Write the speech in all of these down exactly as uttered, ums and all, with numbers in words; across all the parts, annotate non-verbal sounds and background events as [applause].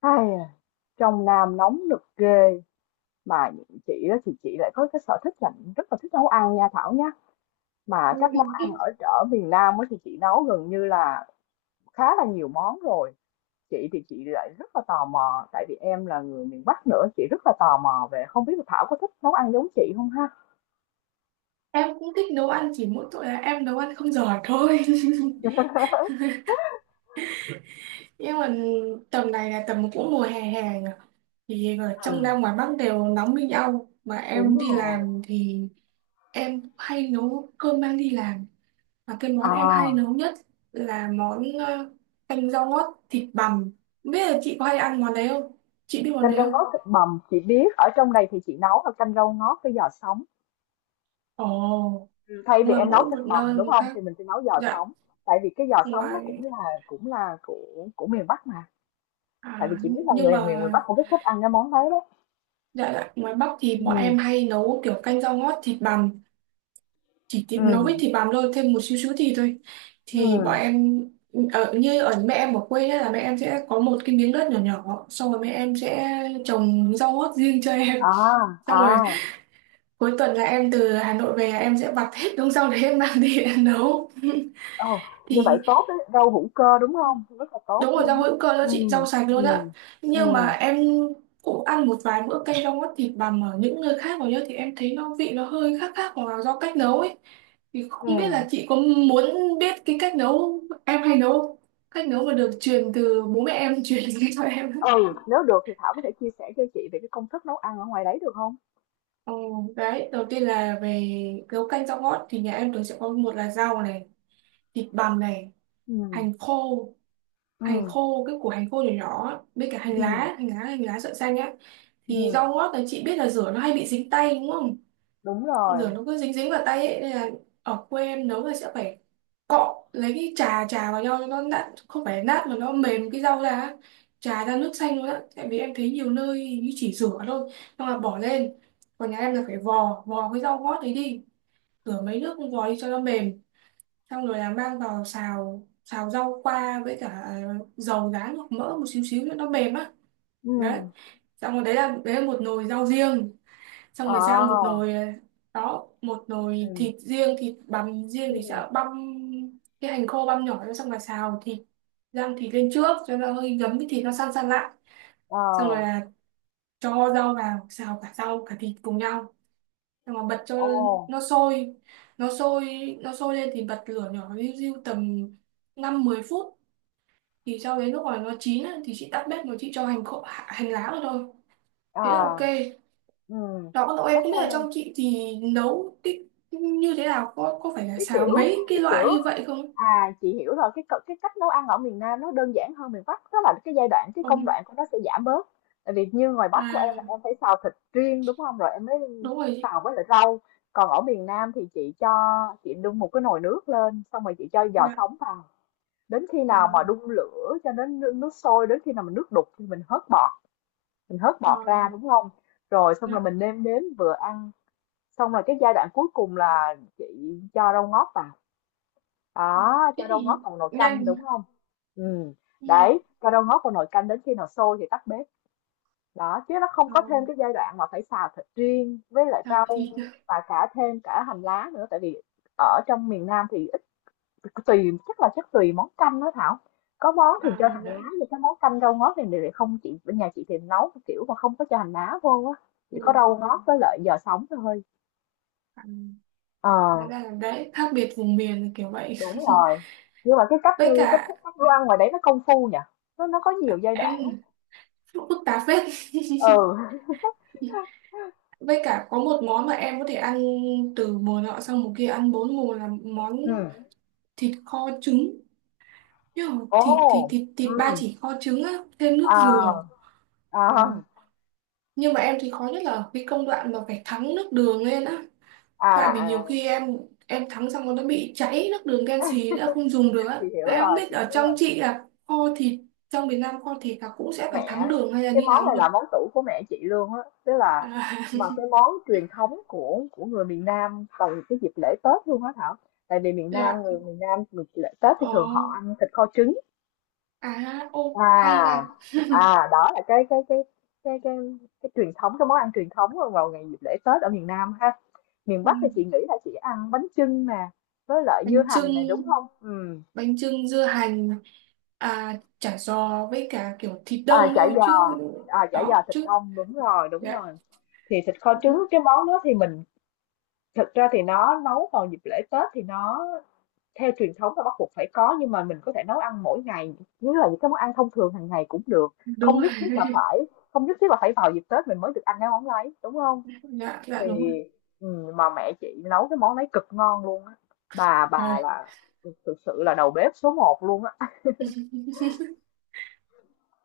Ai à, trong Nam nóng nực ghê, mà những chị đó thì chị lại có cái sở thích là rất là thích nấu ăn nha Thảo nhá. Mà các Ôi, món ăn ở ở miền Nam ấy thì chị nấu gần như là khá là nhiều món rồi. Chị thì chị lại rất là tò mò tại vì em là người miền Bắc nữa, chị rất là tò mò về không biết là Thảo có thích nấu ăn giống chị không ha? em cũng thích nấu ăn chỉ mỗi tội là em nấu ăn không giỏi thôi [laughs] nhưng mà tầm này là tầm cũng mùa hè hè nhỉ? Thì ở trong À, Nam ngoài Bắc đều nóng như nhau mà đúng em đi rồi. làm thì em hay nấu cơm mang đi làm, và cái món em hay À. nấu nhất là món ờ, canh rau ngót thịt bằm. Không biết là chị có hay ăn món đấy không, chị biết món Canh đấy rau không? ngót thịt bằm chị biết, ở trong đây thì chị nấu là canh rau ngót với giò sống. Ồ. Thay Nhưng vì mà em nấu mỗi thịt một bằm nơi đúng một không khác. thì mình sẽ nấu giò Dạ. sống. Tại vì cái giò sống nó cũng ngoài là cũng là của của miền Bắc mà. à, Tại vì chị biết là nhưng người mà, miền miền Bắc cũng rất thích ăn cái món đấy đấy. dạ dạ, ngoài Bắc thì bọn Ừ. em hay nấu kiểu canh rau ngót thịt bằm, chỉ Ừ. thịt, nấu với thịt bằm thôi, thêm một xíu xíu thịt thôi. Ừ. Thì bọn em ở như ở mẹ em ở quê ấy, là mẹ em sẽ có một cái miếng đất nhỏ nhỏ, xong rồi mẹ em sẽ trồng rau ngót riêng cho em. À. [laughs] Xong À. rồi cuối tuần là em từ Hà Nội về, em sẽ vặt hết đống rau đấy em mang đi em nấu. Ồ. [laughs] Như vậy Thì tốt đấy, rau hữu cơ đúng không, rất là tốt đúng rồi, rau luôn á. hữu cơ đó Ừ. chị, rau sạch Ừ. luôn ạ. Ừ. Nhưng mà em cũng ăn một vài bữa canh rau ngót thịt bằm ở những nơi khác rồi nhá, thì em thấy nó vị nó hơi khác khác hoặc là do cách nấu ấy. Thì Ừ. không biết là chị có muốn biết cái cách nấu em hay nấu không? Cách nấu mà được truyền từ bố mẹ em [laughs] truyền đến cho em. Ừ. Nếu được thì Thảo có thể chia sẻ cho chị về cái công thức nấu ăn ở ngoài đấy được không? Ừ, đấy, đầu tiên là về nấu canh rau ngót thì nhà em thường sẽ có một là rau này, thịt bằm này, Ừ. hành khô, Ừ. hành khô cái củ hành khô nhỏ nhỏ á, với cả hành Ừ. lá, hành lá, hành lá sợi xanh á. Thì Ừ. rau ngót đấy chị biết là rửa nó hay bị dính tay đúng không? Đúng Rửa rồi. nó cứ dính dính vào tay ấy, nên là ở quê em nấu là sẽ phải cọ, lấy cái trà trà vào nhau cho nó nát, không phải nát mà nó mềm cái rau ra á. Trà ra nước xanh luôn á, tại vì em thấy nhiều nơi như chỉ rửa thôi xong là bỏ lên, còn nhà em là phải vò vò cái rau ngót đấy đi, rửa mấy nước, vò đi cho nó mềm. Xong rồi là mang vào xào, xào rau qua với cả à, dầu rán hoặc mỡ một xíu xíu nữa nó mềm á. Ừ. Đấy. Xong rồi đấy là đấy là một nồi rau riêng. Xong rồi sang một À. nồi ờ, đó, một nồi Ừ. thịt riêng, thịt bằm riêng thì Ừ. sẽ băm cái hành khô băm nhỏ ra, xong rồi xào thịt, rang thịt lên trước cho nó hơi ngấm, cái thịt nó săn săn lại, Ờ. xong rồi là cho rau vào xào cả rau cả thịt cùng nhau, xong rồi bật cho Ồ. nó sôi, nó sôi, nó sôi lên thì bật lửa nhỏ riu riu tầm năm mười phút, thì sau đấy lúc mà nó chín á, thì chị tắt bếp rồi chị cho hành khô hành lá vào thôi, À. thế là ok. Ừm. Đó, cậu em Bắp không biết là ngô. trong chị thì nấu cái như thế nào, có có phải là Cái xào kiểu mấy cái cái kiểu loại như vậy không? À, chị hiểu rồi, cái c cái cách nấu ăn ở miền Nam nó đơn giản hơn miền Bắc, tức là cái giai đoạn, cái công Ừ. đoạn của nó sẽ giảm bớt. Tại vì như ngoài Bắc của em là À, em phải xào thịt riêng, đúng không? Rồi em mới đúng rồi chị. xào với lại rau. Còn ở miền Nam thì chị cho chị đun một cái nồi nước lên, xong rồi chị cho giò Dạ. sống vào. Đến khi Ờ. nào mà đun lửa cho đến nước nước sôi, đến khi nào mà nước đục thì mình hớt bọt, mình hớt Ờ, bọt ra, đúng không? Rồi xong rồi dạ. mình nêm nếm vừa ăn, xong rồi cái giai đoạn cuối cùng là chị cho rau ngót vào, đó, cho Thế rau thì ngót vào nồi canh nhanh. đúng không? Ừ. Ừ. Đấy, cho rau ngót vào nồi canh đến khi nào sôi thì tắt bếp, đó chứ nó không Ờ, có thêm cái giai đoạn mà phải xào thịt riêng với lại xào rau thịt. và cả thêm cả hành lá nữa, tại vì ở trong miền Nam thì ít. Tùy, chắc là chắc tùy món canh đó Thảo, có món thì cho À, hành dạ. lá nhưng cái món canh rau ngót thì lại không, chị bên nhà chị thì nấu kiểu mà không có cho hành lá vô á, chỉ Ừ. có rau ngót với lại giò sống thôi. À, Ờ. hóa ra là đấy, khác biệt vùng miền là kiểu vậy. Đúng [laughs] rồi, nhưng mà cái cách Với cách cả thức nấu đồ ăn ngoài đấy nó công phu nhỉ? Nó nó có nhiều giai đoạn á. em phức tạp phết. Ừ. [laughs] Với cả có một món mà em có thể ăn từ mùa nọ sang mùa kia, ăn bốn mùa, là món Ừm. thịt kho trứng. Nhưng mà thịt thịt Ồ. thịt thịt ba Ừm. chỉ kho trứng á, thêm nước dừa. À, Ờ. à, Nhưng mà em thì khó nhất là cái công đoạn mà phải thắng nước đường lên á. Tại vì à, nhiều à, khi em em thắng xong nó bị cháy, nước đường đen xì đã không dùng được á. chị hiểu Mà em không rồi, biết chị ở hiểu trong rồi. chị là kho thịt trong miền Nam, kho thịt là cũng sẽ phải thắng Mẹ, đường hay là cái như nào món không này nhỉ? là món tủ của mẹ chị luôn á, tức là À. [laughs] mà cái món truyền thống của của người miền Nam vào cái dịp lễ Tết luôn á Thảo. Tại vì miền Dạ. Nam, người miền Nam, người lễ Tết thì Ờ. thường họ ăn thịt kho trứng. À, ô hay À, ra. à, đó là cái cái cái cái cái cái truyền thống, cái món ăn truyền thống vào ngày dịp lễ Tết ở miền Nam ha. Miền Ừ. Bắc thì chị nghĩ là chị ăn bánh chưng nè, với lại dưa Bánh hành này đúng chưng, không? Ừ. bánh chưng dưa hành, à, chả giò với cả kiểu thịt à đông chả thôi chứ. giò À chả giò Đó thịt chứ. đông, đúng rồi, đúng Dạ rồi. Thì thịt kho trứng đúng, cái món đó thì mình thực ra thì nó nấu vào dịp lễ Tết thì nó theo truyền thống là bắt buộc phải có, nhưng mà mình có thể nấu ăn mỗi ngày như là những cái món ăn thông thường hàng ngày cũng được. Không đúng rồi. nhất thiết là phải Không nhất thiết là phải vào dịp Tết mình mới được ăn cái món đấy đúng không? Dạ dạ Thì, đúng rồi. ừ, mà mẹ chị nấu cái món đấy cực ngon luôn á. Bà bà Trời. là thực sự là đầu bếp số một luôn á. [laughs]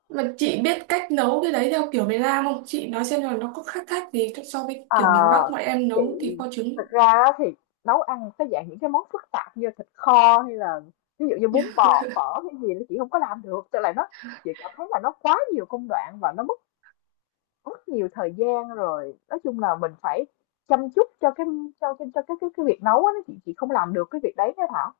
Mà chị biết cách nấu cái đấy theo kiểu miền Nam không, chị nói xem là nó có khác khác gì so với À, kiểu miền Bắc mọi em chị nấu thì kho trứng. thực ra á thì nấu ăn cái dạng những cái món phức tạp như thịt kho hay là ví dụ như bún bò phở cái gì là chị không có làm được, tức là nó chị cảm thấy là nó quá nhiều công đoạn và nó mất mất nhiều thời gian rồi, nói chung là mình phải chăm chút cho cái cho cho, cho cái cái cái việc nấu á, nó chị chị không làm được cái việc đấy nha thảo.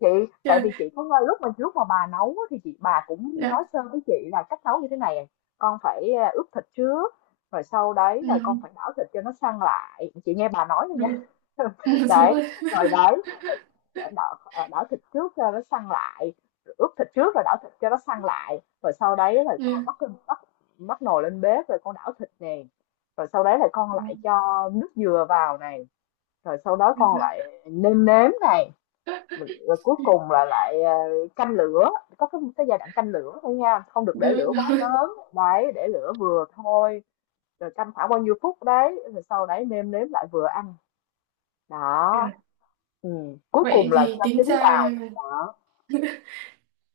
Chị Tại Trời. vì chị có nghe lúc mà lúc mà bà nấu á, thì chị bà cũng nói Dạ. sơ với chị là cách nấu như thế này. Con phải à, ướp thịt trước rồi sau đấy rồi con Ừ, phải đảo thịt cho nó săn lại. Chị nghe bà nói thôi đúng. nha. Ừ, [laughs] đúng Đấy, rồi. rồi đấy [laughs] đảo, đảo thịt trước cho nó săn lại. Rồi ướp thịt trước rồi đảo thịt cho nó săn lại rồi sau đấy rồi con Dạ. bắt bắt bắt nồi lên bếp rồi con đảo thịt nè, rồi sau đấy là con lại cho nước dừa vào này, rồi sau đó con lại nêm nếm này, Dạ. rồi cuối cùng là lại ờ, canh lửa. Có cái, cái giai đoạn canh lửa thôi nha, không được để Được lửa quá rồi. lớn đấy, để lửa vừa thôi. Rồi canh khoảng bao nhiêu phút đấy rồi sau đấy nêm nếm lại vừa ăn. Dạ. Đó. Ừ. Cuối Vậy cùng là thì cho tính trứng ra vào. Đó.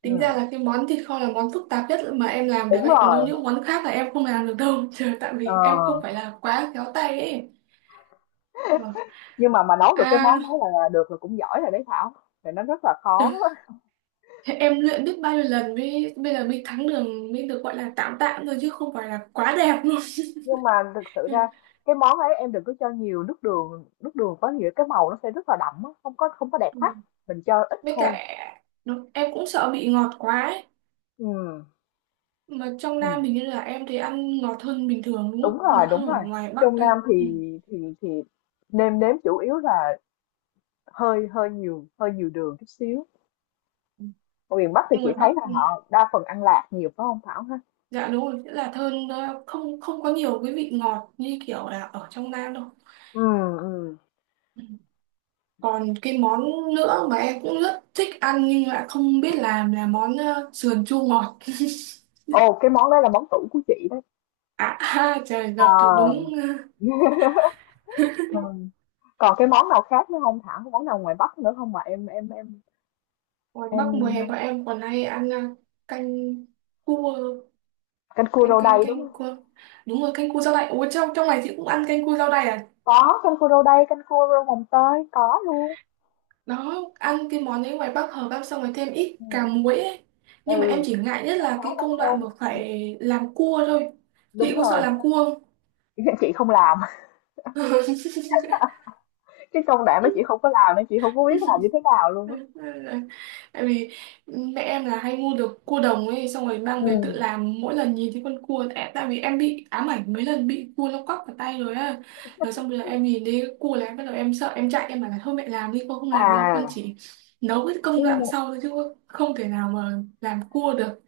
tính ra là Ừ. cái món thịt kho là món phức tạp nhất mà em làm được, Đúng vậy còn đâu rồi. những món khác là em không làm được đâu, trời, tại Ờ. vì em không phải là quá khéo tay ấy. Rồi. Nhưng mà mà nấu được cái à món đó là được là cũng giỏi rồi đấy Thảo, thì nó rất là khó. Thế em luyện biết bao nhiêu lần mới bây giờ mới thắng đường mới được gọi là tạm tạm thôi, chứ không phải là quá đẹp luôn. Nhưng mà thực sự ra [laughs] cái món ấy em đừng có cho nhiều nước đường, nước đường có nhiều cái màu nó sẽ rất là đậm á, không có không có đẹp Ừ. mắt, mình cho ít Với thôi. cả nó, em cũng sợ bị ngọt quá ấy. Ừm, Mà trong Nam mình hình như là em thì ăn ngọt hơn bình thường đúng đúng không? rồi, Ngọt đúng hơn ở rồi. ngoài Bắc Trong đây. Nam Ừ. thì thì thì nêm nếm chủ yếu là hơi hơi nhiều hơi nhiều đường chút xíu. Ở miền Bắc thì Nhưng chị ngoài Bắc, thấy là ừ, họ đa phần ăn lạc nhiều phải không Thảo ha? dạ đúng rồi, nghĩa là thơm, nó không không có nhiều cái vị ngọt như kiểu là ở trong Nam đâu. Ừm. Ừm. Ừ. Còn cái món nữa mà em cũng rất thích ăn nhưng lại không biết làm là món ờ, sườn chua ngọt. Ồ, cái món đấy là món tủ của chị đấy. À. [laughs] Trời, Ờ. gặp được đúng ờ, [laughs] Ừm. Còn cái món nào khác nữa không Thảo? Có món nào ngoài Bắc nữa không mà em em em ngoài Bắc mùa em hè ờ, bọn em còn hay ăn à, canh cua, canh cua canh rau canh đay đúng không? canh cua, đúng rồi, canh cua rau đay. Ủa, trong trong này chị cũng ăn canh cua rau đay à? Có canh cua rau đay, canh cua rau mồng tơi có luôn. Đó, ăn cái món đấy ngoài Bắc hợp, ăn xong rồi thêm ít cà Ừ, muối ấy. Nhưng mà em ừ, chỉ ngại nhất là có cái mắm công đoạn tôm. mà phải làm cua thôi. Đúng Chị có sợ rồi. làm cua [laughs] Chị không làm. không? Cái công đoạn đó chị không có làm nên chị không có biết [laughs] làm như thế nào luôn á. Tại vì mẹ em là hay mua được cua đồng ấy, xong rồi mang Ừ. về tự làm, mỗi lần nhìn thấy con cua, tại, tại vì em bị ám ảnh mấy lần bị cua nó quắp vào tay rồi á. Rồi xong bây giờ em nhìn thấy cua là em bắt đầu em sợ, em chạy, em bảo là thôi mẹ làm đi, con không làm đâu, con À, chỉ nấu cái công nhưng đoạn sau thôi, chứ không thể nào mà làm cua được.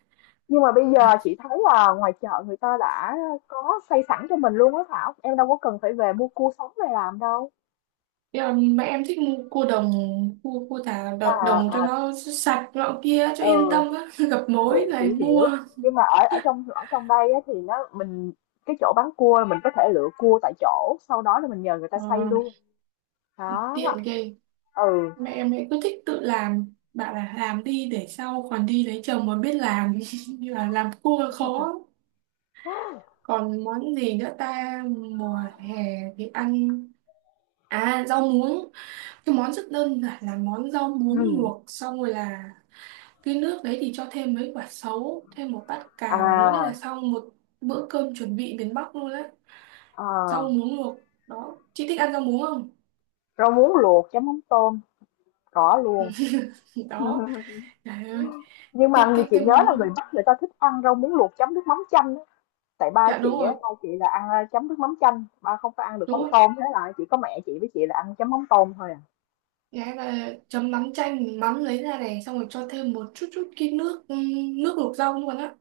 nhưng mà bây giờ chị thấy là ngoài chợ người ta đã có xây sẵn cho mình luôn á Thảo. Em đâu có cần phải về mua cua sống về làm đâu. Nhưng mà mẹ em thích mua cua đồng, cua cua thả đồng, À, đồng mà cho nó sạch nọ kia cho ừ, yên tâm á. [laughs] Gặp thì, mối chị này hiểu. mua Nhưng mà ở ở trong ở trong đây á, thì nó mình cái chỗ bán cua là mình có thể lựa cua tại chỗ, sau đó là mình nhờ người ta ờ, xay luôn. Đó. tiện ghê. Ừ. Mẹ em ấy cứ thích tự làm, bảo là làm đi để sau còn đi lấy chồng mà biết làm. [laughs] Như là làm cua khó. [gasps] Còn món gì nữa ta, mùa hè thì ăn à rau muống. Cái món rất đơn giản là món rau muống Ừ. luộc, xong rồi là cái nước đấy thì cho thêm mấy quả sấu, thêm một bát cà vào nữa, đấy là À, xong một bữa cơm chuẩn bị miền Bắc luôn đấy. Rau à, muống luộc, đó, chị thích ăn rau muống không? rau muống luộc chấm mắm tôm có luôn, [laughs] Đó. Trời ơi. nhưng mà cái như cái chị cái nhớ là người món, Bắc người ta thích ăn rau muống luộc chấm nước mắm chanh á. Tại ba dạ đúng chị á, rồi, ba chị là ăn ờ, chấm nước mắm chanh, ba không có ăn được đúng mắm rồi. tôm, thế là chỉ có mẹ chị với chị là ăn chấm mắm tôm thôi. À. Đấy, và chấm mắm chanh, mình mắm lấy ra này, xong rồi cho thêm một chút chút cái nước, ừm, nước luộc rau luôn á,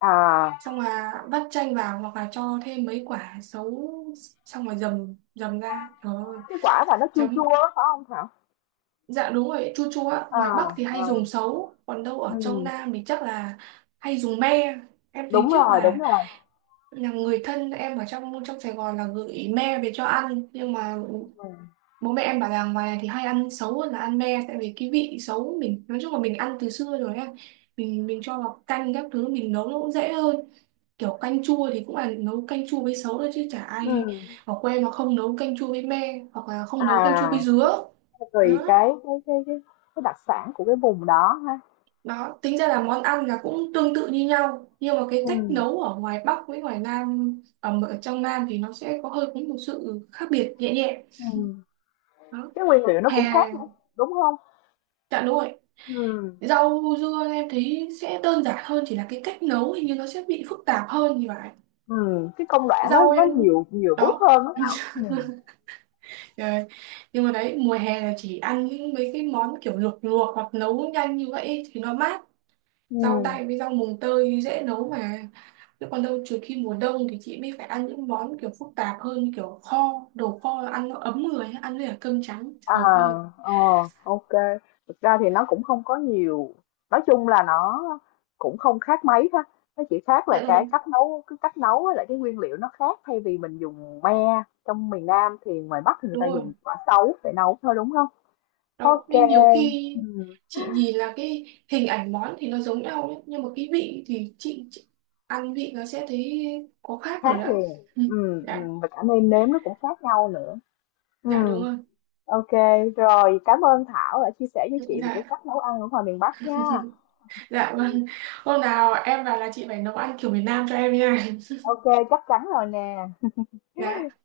À. xong là vắt chanh vào hoặc là cho thêm mấy quả sấu, xong rồi dầm dầm ra, trời ơi. Cái quả mà nó chua chua Chấm. á phải không Thảo? Dạ đúng rồi, chua chua á, À, ngoài Bắc thì hay dùng à, sấu còn đâu ở trong ừ, Nam thì chắc là hay dùng me. Em thấy đúng trước rồi, đúng là rồi. là người thân em ở trong trong Sài Gòn là gửi me về cho ăn, nhưng mà bố mẹ em bảo là ngoài này thì hay ăn xấu hơn là ăn me, tại vì cái vị xấu mình nói chung là mình ăn từ xưa rồi em, mình mình cho vào canh các thứ mình nấu nó cũng dễ hơn. Kiểu canh chua thì cũng là nấu canh chua với xấu thôi, chứ chả Ừ. ai ở quê mà không nấu canh chua với me, hoặc là không nấu canh chua với À, dứa. tùy Đó. cái cái cái cái cái đặc sản của cái vùng đó ha. Đó, tính ra là món ăn là cũng tương tự như nhau, nhưng mà cái Ừ. cách nấu ở ngoài Bắc với ngoài Nam, ở, ở trong Nam thì nó sẽ có hơi có một sự khác biệt nhẹ nhẹ. Ừ. Đó. Cái nguyên liệu nó Hè. cũng khác nữa đúng không? Dạ đúng rồi. Ừ. Rau dưa em thấy sẽ đơn giản hơn, chỉ là cái cách nấu hình như nó sẽ bị phức tạp hơn thì phải. Ừ. Cái công đoạn nó Rau nó em, nhiều nhiều bước đó. hơn đó Thảo. Ừ. Ờ, nhưng mà đấy mùa hè là chỉ ăn những mấy cái món kiểu luộc luộc hoặc nấu nhanh như vậy ấy thì nó mát. Ừ. Rau đay với rau mùng tơi dễ nấu mà. Chứ còn đâu trừ khi mùa đông thì chị mới phải ăn những món kiểu phức tạp hơn, kiểu kho, đồ kho, ăn nó ấm người, ăn với cả cơm trắng. À. Trời ơi. Ờ. OK. Thực ra thì nó cũng không có nhiều, nói chung là nó cũng không khác mấy ha, nó chỉ khác là Dạ cái đúng, cách nấu cái cách nấu với lại cái nguyên liệu nó khác, thay vì mình dùng me trong miền Nam thì ngoài Bắc thì người đúng ta dùng rồi. quả sấu để nấu thôi, đúng không? Đó OK. nên nhiều khi Ừm. chị nhìn là cái hình ảnh món thì nó giống nhau đấy, nhưng mà cái vị thì chị, chị ăn vị nó sẽ thấy có khác rồi Khác đó. liền. Ừ, Ừm. dạ Ừm. Và cả nêm nếm nó cũng khác nhau nữa. dạ đúng Ừm. rồi, OK, rồi, cảm ơn Thảo đã chia sẻ với chị về cái dạ cách nấu ăn ở ngoài miền Bắc nha. dạ vâng. Hôm nào em vào là chị phải nấu ăn kiểu miền Nam cho em nha. OK, chắc chắn rồi nè. Dạ.